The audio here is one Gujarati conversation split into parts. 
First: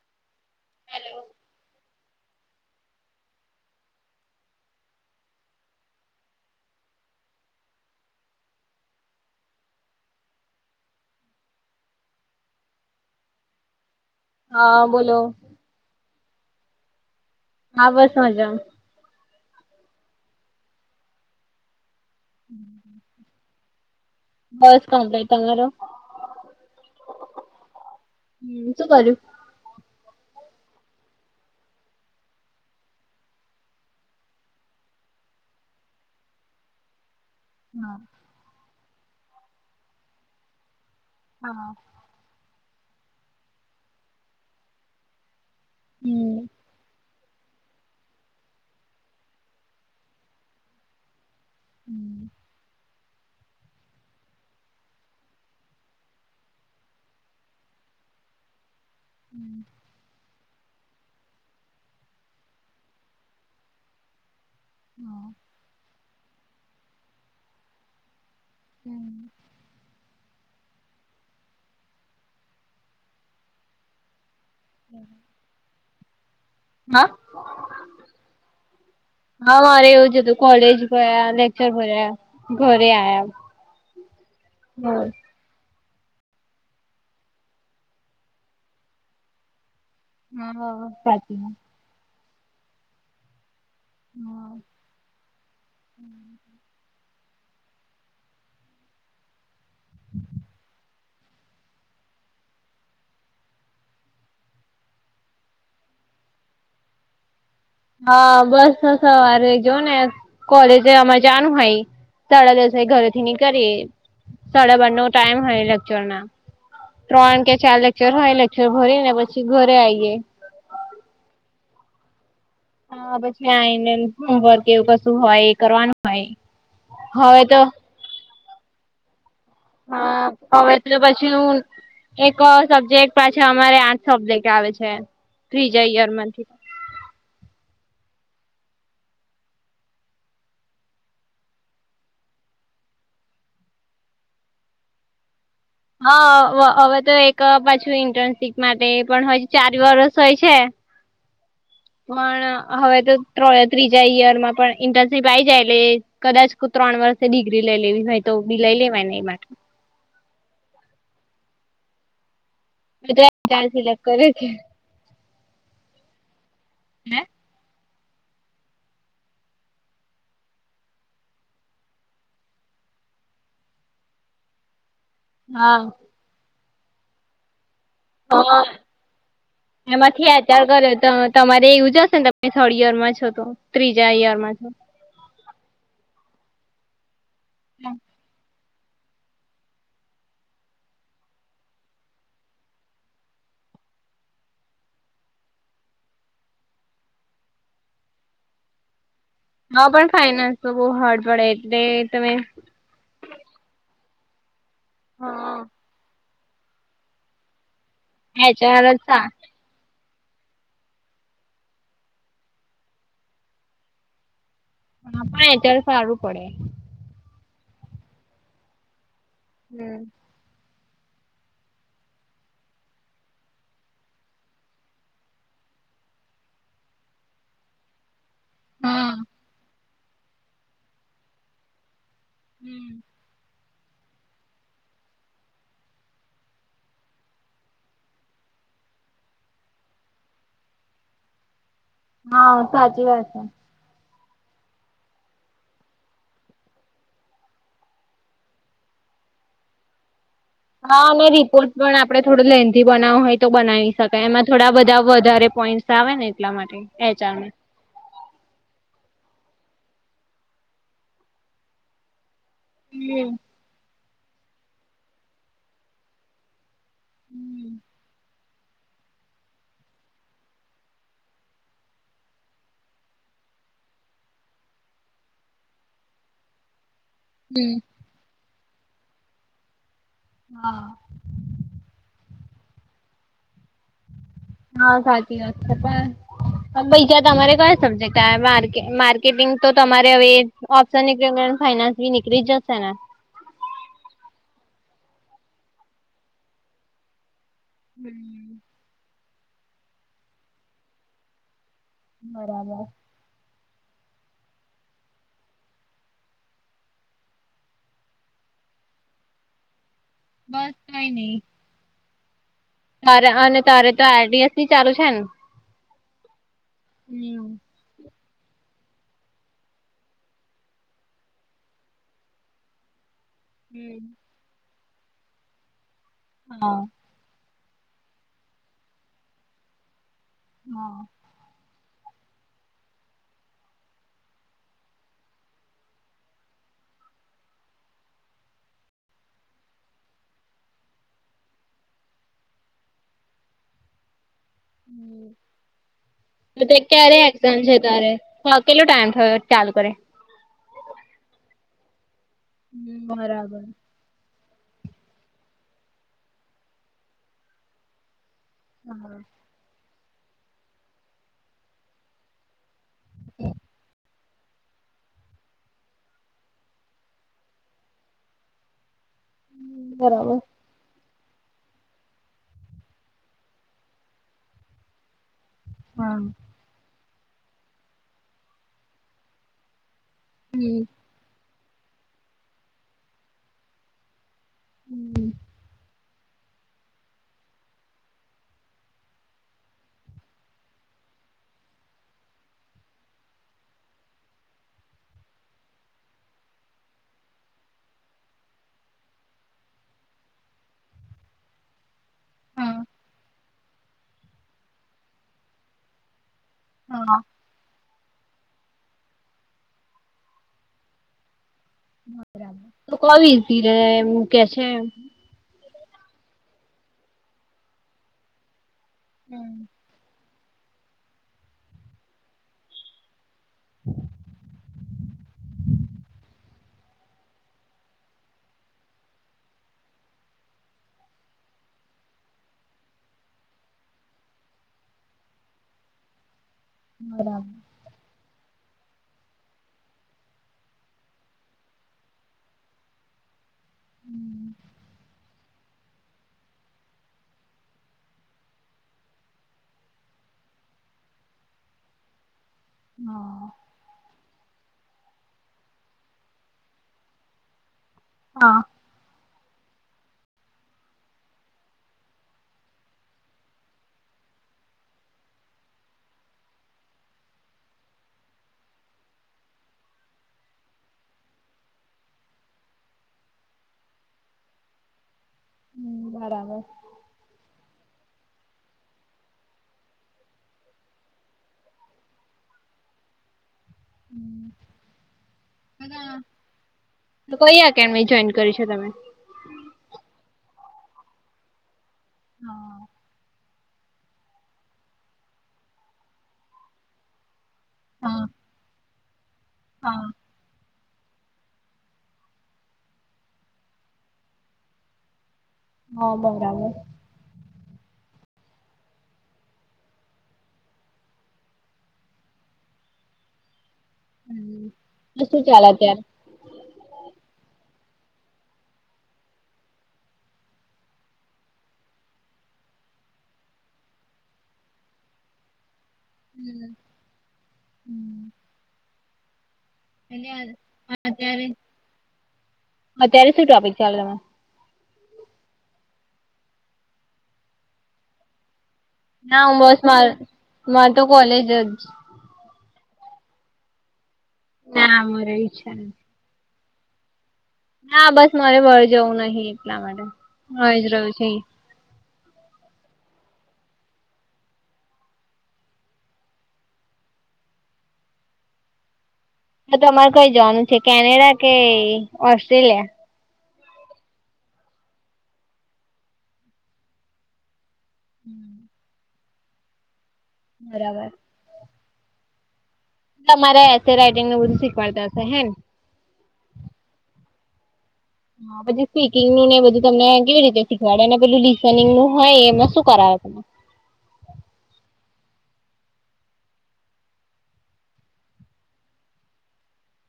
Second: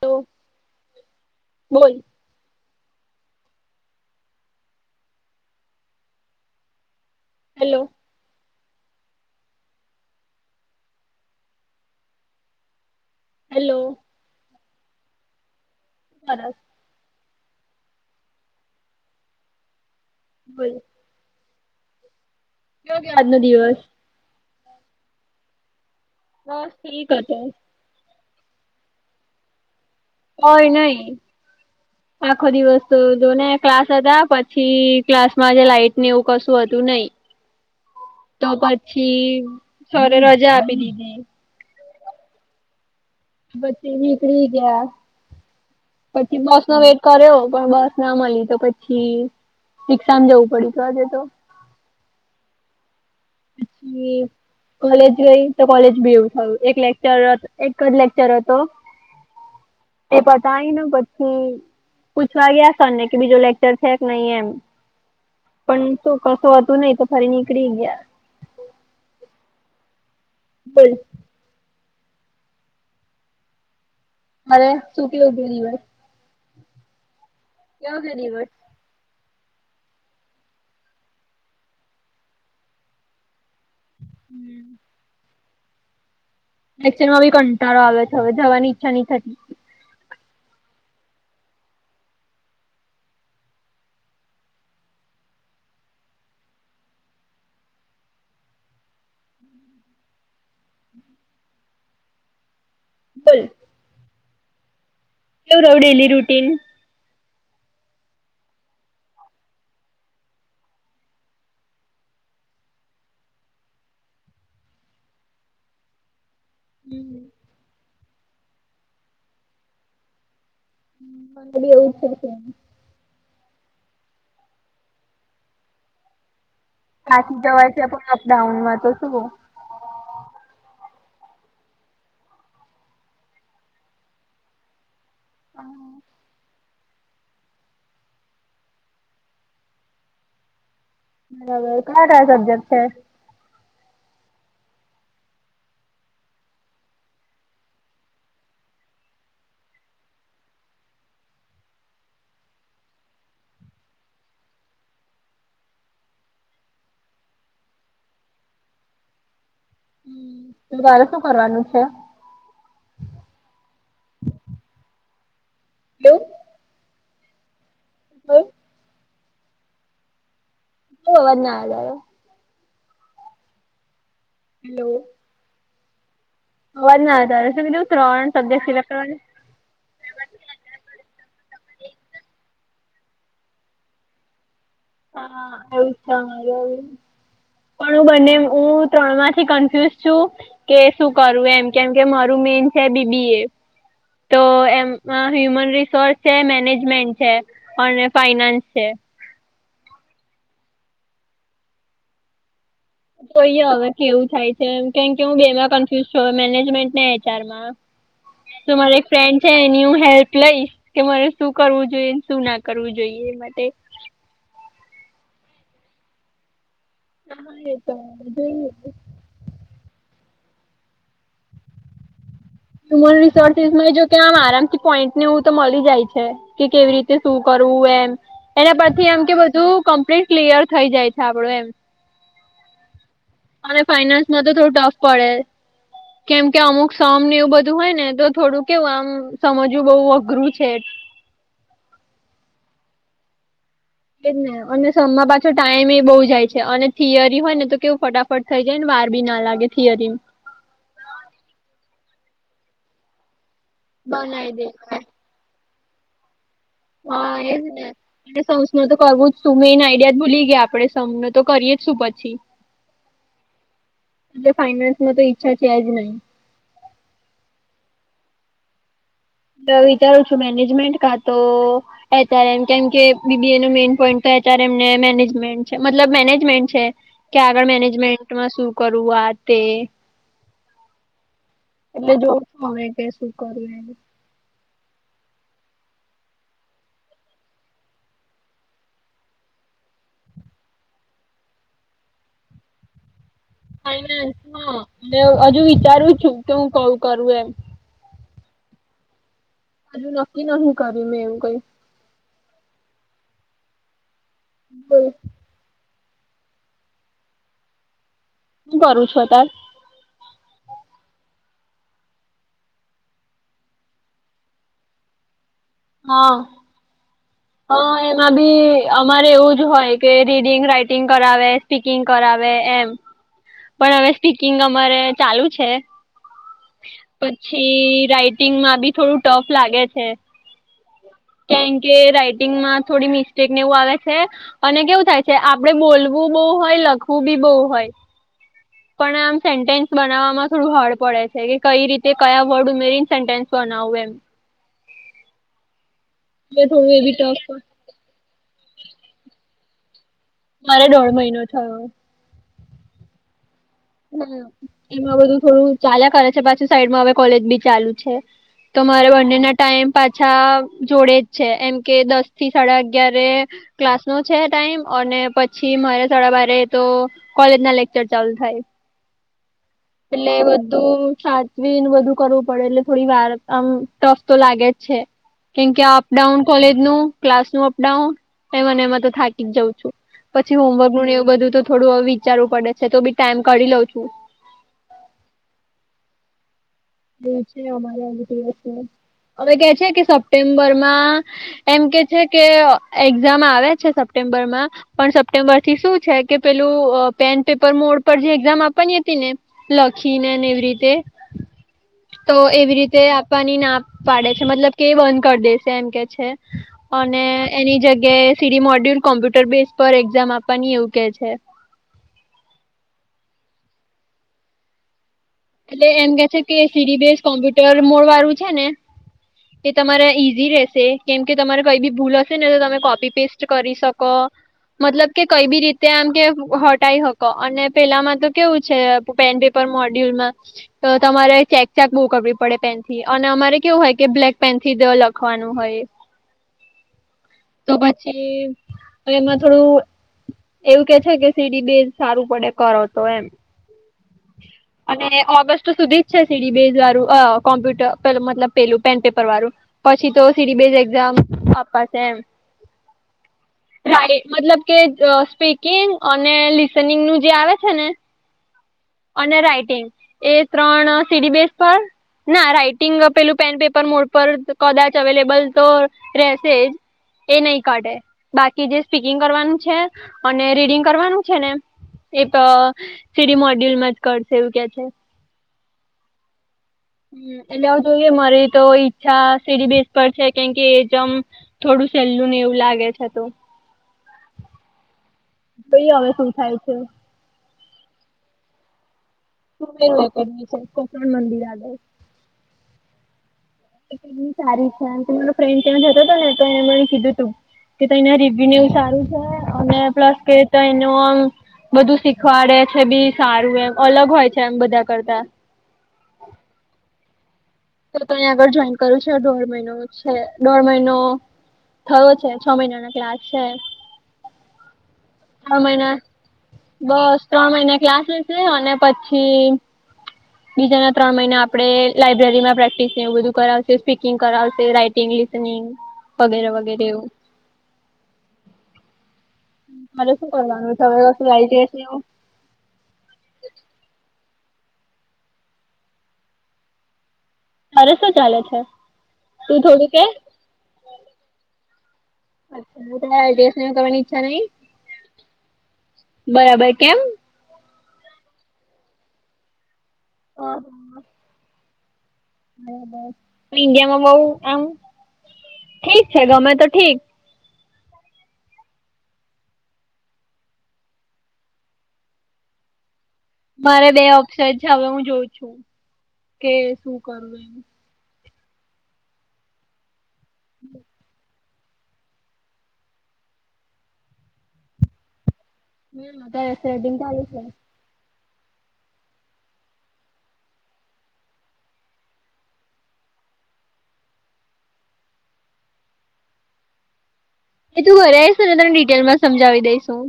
તો [inaudible] હેલો. કોઈ. હેલો. હેલો. હા બોલો. સરસ. હા બસ મજા. બોલો. કયો ગયો આજનો દિવસ? બસ કમ્પ્લીટ તમારો? બસ ઠીક હતો. હમ શું કર્યું? કઇ નહી. આખો દિવસ તો જોને ક્લાસ હતા પછી ક્લાસ માં જે લાઈટ એવું કશું હતું. જો નહી [unintelligible] હા. પછી સરે રજા આપી દીધી. હા. પછી નકળી ગયા હમ પછી બસ નો વેટ. કર્યો પણ બસ ના મળી તો પછી રિક્ષામાં જવું પડ્યું હતું આજે તો. હમ. પછી. કોલેજ ગઈ તો કોલેજ ભી એવું થયું એક લેક્ચર એક જ લેક્ચર હતો. હમ. તઈ ને પછી પૂછવા ગયા સરને કે બીજો લેક્ચર છે કે નહીં એમ. હા તો કરશો હત નહીિ તો ફરી નીકળી ગયા હમ બલ મારે સુું ક વધેિવય હા કેવ કરી હોત હા મારે એવું જ હતું કોલેજ ગયા લેક્ચર ભર્યા ઘરે આ્યા ક્શન માં બી કંટળો આવે્યો છે હવે જવાની ઈચ્છા નહ થતી હા સાચીમાં હમ હમ બલ કેવું રવડેલી રૂટીન હા બસ સવારે જો ને કોલેજ અમાં જનું હાઈ સાડા દિવસે ઘરેથી ની કરી સાડા બાર નો ટાઈમ હો લેક્ચર ના મને ત્રણ કે ચાર લેક્ચર હોય લેક્ચર ભરી ને પછી ઘરે આઈયએ હ મડી એવું છે છે એ હા પછી હોમવર્ક એવું કશું હોય એ કરવાનું હોય બાાકીી હવે તો જવાય છે પણ અપડાઉનમાં તો શું હા હવેટલે પછી હું એક સબ્જેક્ટ પાછા અમારે આઠ સબ્જેક્ટ આવે છે ફ્રી જઈએ મથી બરાબર કયા કયા સબ્જેક્ટ છે હા હવે તો એક પાછું ઇન્ટર્નશીપ માટે પણ હજ ચાર વરષ હોય છે [unintelligible] પણ હવે તો ત્રીજા ઈયર માં પણ ઇન્ટર્નશીપ આ આવી જાય એટલે કદાચ ત્રણ વર્ષે ડિગ્રી લઈ લેવી હોય તો બી લઈ લેવાય ને એ માટે તો તરે શું કરવાનું છે ત્ર ચાર સિલેક્ટ કરે છે હલો હ હમ અવાજ ના આવાર હેલો હા આવાજ ના આવે ત્રણ હા સબ્જેક્ટ સિલેક્ટ કરવાના એમાં થિયાચાર કર્યો તો તમારે એવું જશે ને તમે થર્ડ યર માં છો તો ત્રીજા ઈયર માં છો હ પણ હું બને હું ત્રણમાંથી કન્ફ્યુઝ છું કે શું કરવું એમ કેમ કે મારું મેન છે બીબી એ તો એમાં હ્યુમન રિસોર્સ છે મેનેજમેન્ટ છે અને ફાઈનાન્સ છે હા પણ ખાઈને તો બહ હાડ પડે એટલે તમે કોઈય હવે કેવું થાય છેમ કેમ કે હું હા બેમાં કન્ફ્યુઝ છ મેનેજમેન્ટને એચઆરમાં એચઆર જ મારી એક સા ફ્રેન્ડ છે એની હું હેલ્પ લઈશ કે મારે શું કરવું જોઈએ શું ના કરવું જોઈએ એ માટે હા પણ અત્યારે સારું પડે હાા એ હમ હ્યુમન રિસોર્સસ માં જો કે આમ આરામથી પોઈન્ટ ને એવું તો મળી જાય છે કે કેવી રીતે શું કરો એના પરથી હા એમ કે બધું કમ્પ્લીટ ક્લિયર થઈ જાય છે આપડું એમ હમ અને ફાઈનાન્સમાં તો થોડું ટફ પડે, કેમ કે અમુક સમ ને એવું બધું હોય ને, તો થોડું કેવું, આમ સમજવું બઉ અઘરું છે. હા, સાચી વાત છે. એજ ને અને સમ માં પાછો ટાઈમ એ બહુ જાય છે અને થિયરી હોય ને તો કેવું ફટાફટ થઈ જાય ને વા ર બી ના લાગે થિયરીમ હા અને રિપોર્ટ પણ આપડે થોડો લેન્ધી બનાવો હોય તો બનાવી શકાય એમાં બનાવી દે થોડા બધા વધારે પોઈન્ટસ આવે ને એટલા માટે એચઆર હા માં. એ જ ને, એટલે સમ્સનું તો કરવું જ સુ મેઈન આઈડિયા જ ભૂલી ગયા આપડે સમ ને, તો કરીએ જ શું પછી? હમ એટલે ફાઈનાન્સ માં તો ઈચ્છા છે જ નહી. હમ વિચારું છું મેનેજમેન્ટ કા તો એચ આર એમ, કેમ કે બીબીએ નો મેન પોઈન્ટ એચારેમ ને મેનેજમેન્ટ છે, મતલબ મેનેજમેન્ટ છે. કે આગળ હમ મેનેજમેન્ટમાં સુ કરવું આ, તે હા એટલે જોસુ હવે કે સુ કરવુ એ હા, સાચી વાત છે, પણ બીજા તમારે કયા સબ્જેક્ટ આવ માર્કે, માર્કેટિંગ તો તમારે હવે ઓપ્શન એટલે ફાઈનાન્સ બી નીકળી જસે ને? ફાઈનાન્સ, હ, હજુ વિચારું છું કે હું કયુ કરુ એમ. હમ હજુ નક્કી નહિં કર્યું મેં એવું કંઇ. બરાબર. બોમ સુ કરું છું અતાર? બસ કંઈ નહી. મારે અને તારે તો આરડીએસ બી ચાલુ છે ને? હા હમ હ એમાં બી અમારે એવું જ હોય કે, રીડિંગ, રાઈટિંગ કરાવે, સ્પીકિંગ કરાવે વે એમ. પણ હમ હવે સ્પીકિંગ અમારે ચાલુ છે. હા પછી રાઈટિંગમાં બી થોડું ટફ લાગે છે. હા કેમ કે રાઈટિંગમાં થોડી મિસ્ટેક ને એવું આવે છે અને કેવું થાય છે આપડે બોલવું બહુ હોય હોય લખવું બી બહુ હોય, પણ આમ સેન્ટેન્સ બનાવવામાં થોડું હાર્ડ પડે છે કે કઈ રીતે કયા વર્ડ ઉમેરીને સેન્ટેન્સ બ નાવું એમ. એટલે કે થોડું એ બી ક્યારે એક્ઝામ છે ટફ તારે? અ કેટલો ટાઈમ થયો? ચાલુ કરે મારે દોઢ મહિનો થયો. હમ, બરાબર. હ, એમાં બધું થોડું ચાલ્યા કરે છે, પાછું સાઈડમાં હવે કોલેજ બી ચાલુ છે. તો મારે હા બંનેના ટાઈમ પાછા જોડે જ છે એમ કે દસ થી સાડા અગ યારે ક્લાસ નો છે ટાઈમ, અને પછી મારે સાડા બારે તો કોલેજ ના લેકચર ચાલુ થાય. એ બરાબર બધુ સાચવી ન બધું કરવું પડે એટલે થોડી વાર આમ ટફ તો લાગે જ છે. કેમકે આ હા અપડાઉન કોલેજનું, ક્લાસનું અપડાઉન, એમાં ને એમાં તો થાકી જ જાઉં છું. પછી હમ હોમવર્કનું એવું બધું તો થોડું વિચારવું પડે છે તો બી ટાઈમ કરી લઉ છું. હમ દ છે અમારેજ દિવ છે. હવે કે છે કે સપ્ટેમ્બરમાં એમ કે છે કે એક્ઝામ આવે છે સપ્ટેમ્ બરમાં પણ સપ્ટેમ્બર થી શું છે કે પેલું અ પેન પેપર મોડ પર જે એક્ઝામ આપવાની હતીને લખીને એવી રીતે હ તો એવી રીતે આપવાની ના પાડે છે મતલબ કે બંધ કરી દેશે એમ કે છે. હા અને એની જગ્યાએ સીરી મોડ્યુલ કોમ્પ્યુટર બેઝ પર એક્ઝામ આપવાની એવું કે છે. બરાબર કોવ એસી રહે અને કે છે. એટલે એમ કે છે કે સીડી બેઝ કોમ્પ્યુટર મોડ વાળું છે ને હમ એ તમારા ઈ ધી રશે કેમ કે તમારે કઈ બી ભૂલ હશે ને તો તમે કોપી પેસ્ટ કરી શકો. મતલબ કે કઈ બી રીતે આમ કે હટાઈ હકો અને પેલામાં તો કેવું છે પેન પેપર મોડ્યુલમાં તો તમારે ચેક ચક બહુ કરવી પડે પેન થી અને અમારે કેવું હોય કે બ્લેક પેન થી લખવાનું નું હોય. તો પછી તો એમાં થોડું એવું કે છે કે સીડી બે સારું પડે કરો તો એમ. હમ્મ. અને ઓગસ્ટ સુધી જ છે સીડી બેઝ વાળું કોમ્પ્યુટરે મતલબ પેલું પેન પેપર વાળું. પછી તો સીડીબીએસ એક્ઝામપ્પ છે એમ [unintelligible] મતલબ કે સ્પીકિંગ અને લિસનિંગ નું જે આવે છે ને હા. અને રાઈટિંગ એ ત્રણ સીડી બેસ પર ના રાઈટિંગ પેલું પેન પેપર મોડ પર કદાચ અવેલેબલ તો રહેેશે જ એ નહી કાઢે બાકી જે સ્પીકિંગ કરવાનું છે અને રીડિંગ કરવાનું છે ને એક સીડી મોડ્યુલમાં. કરશે એવું ક છે બરાબર હ એટલે જોઈએ મારી તો ઈચ્છા સીડી બેસ પર છે કેમકે એ જેમ થોડું સહેલ્લું ને એવું લાગે. છે તો. જોઈએ હવે હમ્મ. શું થાય છે કઈ એકડમી જોઈન કરી છે તમે? કુબેર એકેડમી છે કોકણ મંદિર આગળ. હા. સારી છેમ કે મારો ફ્રેન્ડ ત્યાં જતો હતો ને તો એને મને કીધું તું. કે તો એના હા રેિવન્યુ સારું છે અને હા પ્લસ કે તય નુ આમ બધું શીખવાડે છે બી સારું એમ અલગ હોય છે એમ બધા કરતા. હા બરાબર. તો ત આગળ જોઈન કરું છે દોઢ મહિનો છે દોઢ મહિનો થયો છે છ મહિના ના ક્લાસ છે. હમ્મ. તો શું ત્રણ ચાલે મહિના અત્યારે? બસ ત્રણ મહિના ક્લાસ લસ અને પછી બીજાના ત્રણ મહિના આપડે લાયબ્રેરી માં પ્રેક્ટિસ એવું બધું કરાવશે સ્પીકિંગ કરાવશે રાઈટિંગલિ વગેરે હમ્મ. વગેરે એવું. મારે શું ત્યારે કરવાનું છે હવે વસ્તુ આઈટીએસ ને એવું અત્યારે શું ટોપિક ચાલે તમે. તારે શું ચાલે છે? ના હું તું બસ થોડું કે માર મારે તો કોલેજ જ [unintelligible] કરવા ની ઈચ્છા નહીં. ના મારો ઈચ્છા બરાબર, કેમ? ના બસ મારે બાર જવું નહિ એટલા માટે ઘરે જ રહ્યું છે. હ બસ ઈન્ડિયામાં બવુ આમ ઠીક છે ગમે તો ઠીક હ તમારે કઈ જવાનું છે કેનેડા કે ઓસ્ટ્રેલિયા. મારે બે ઓપ્શનછે. હવે હું જોઉ છું કે શું કરવું એમ. હમ્મ. બરાબર. તમારે એસે રાઈટિંગને એવુ બધું શીખવાડતા હશે હે ને. એમ તારે રેકોર્ડિંગ ચાલુ છે? પછી સ્પીકિંગ નું ને બધું તમને કેવી રીતે શીખવાડે ને પેલું લિસનિંગ નું હોય એમાં શું કરાવે. [unintelligible] એ તું ઘરે આઈશ ને તો તને ડિટેલમાં સમજાવી દઈશ હું.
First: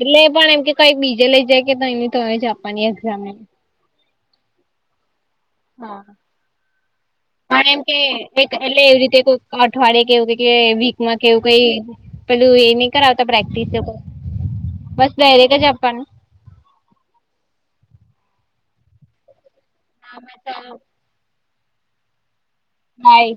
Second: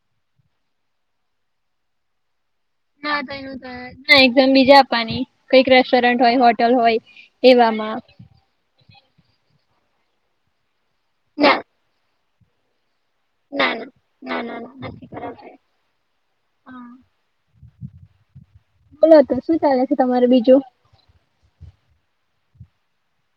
એટલે એ પણ એમ કે કઈક બીજે લઈ જાય કે તો જાપનની એકઝામ ના ને. થયું તો ના એકઝામ બીજે આપવાની કઈક હા. રેસ્ટોરન્ટ હોય હોટલ હોય એવામાં. અઠવાડયે કેવું કે વીકમાં કેવું ના કઈ પેલું એ ની ની કરાવતા પ્રેક્ટિસ ના ના એવુ ના ના ના નથી બસ કરાવતા ડાયરેક્ટ જ આપવાનું. હા બોલો તો શું ચાલે છે હા, તમારું બસ બીજું? ચાલો માય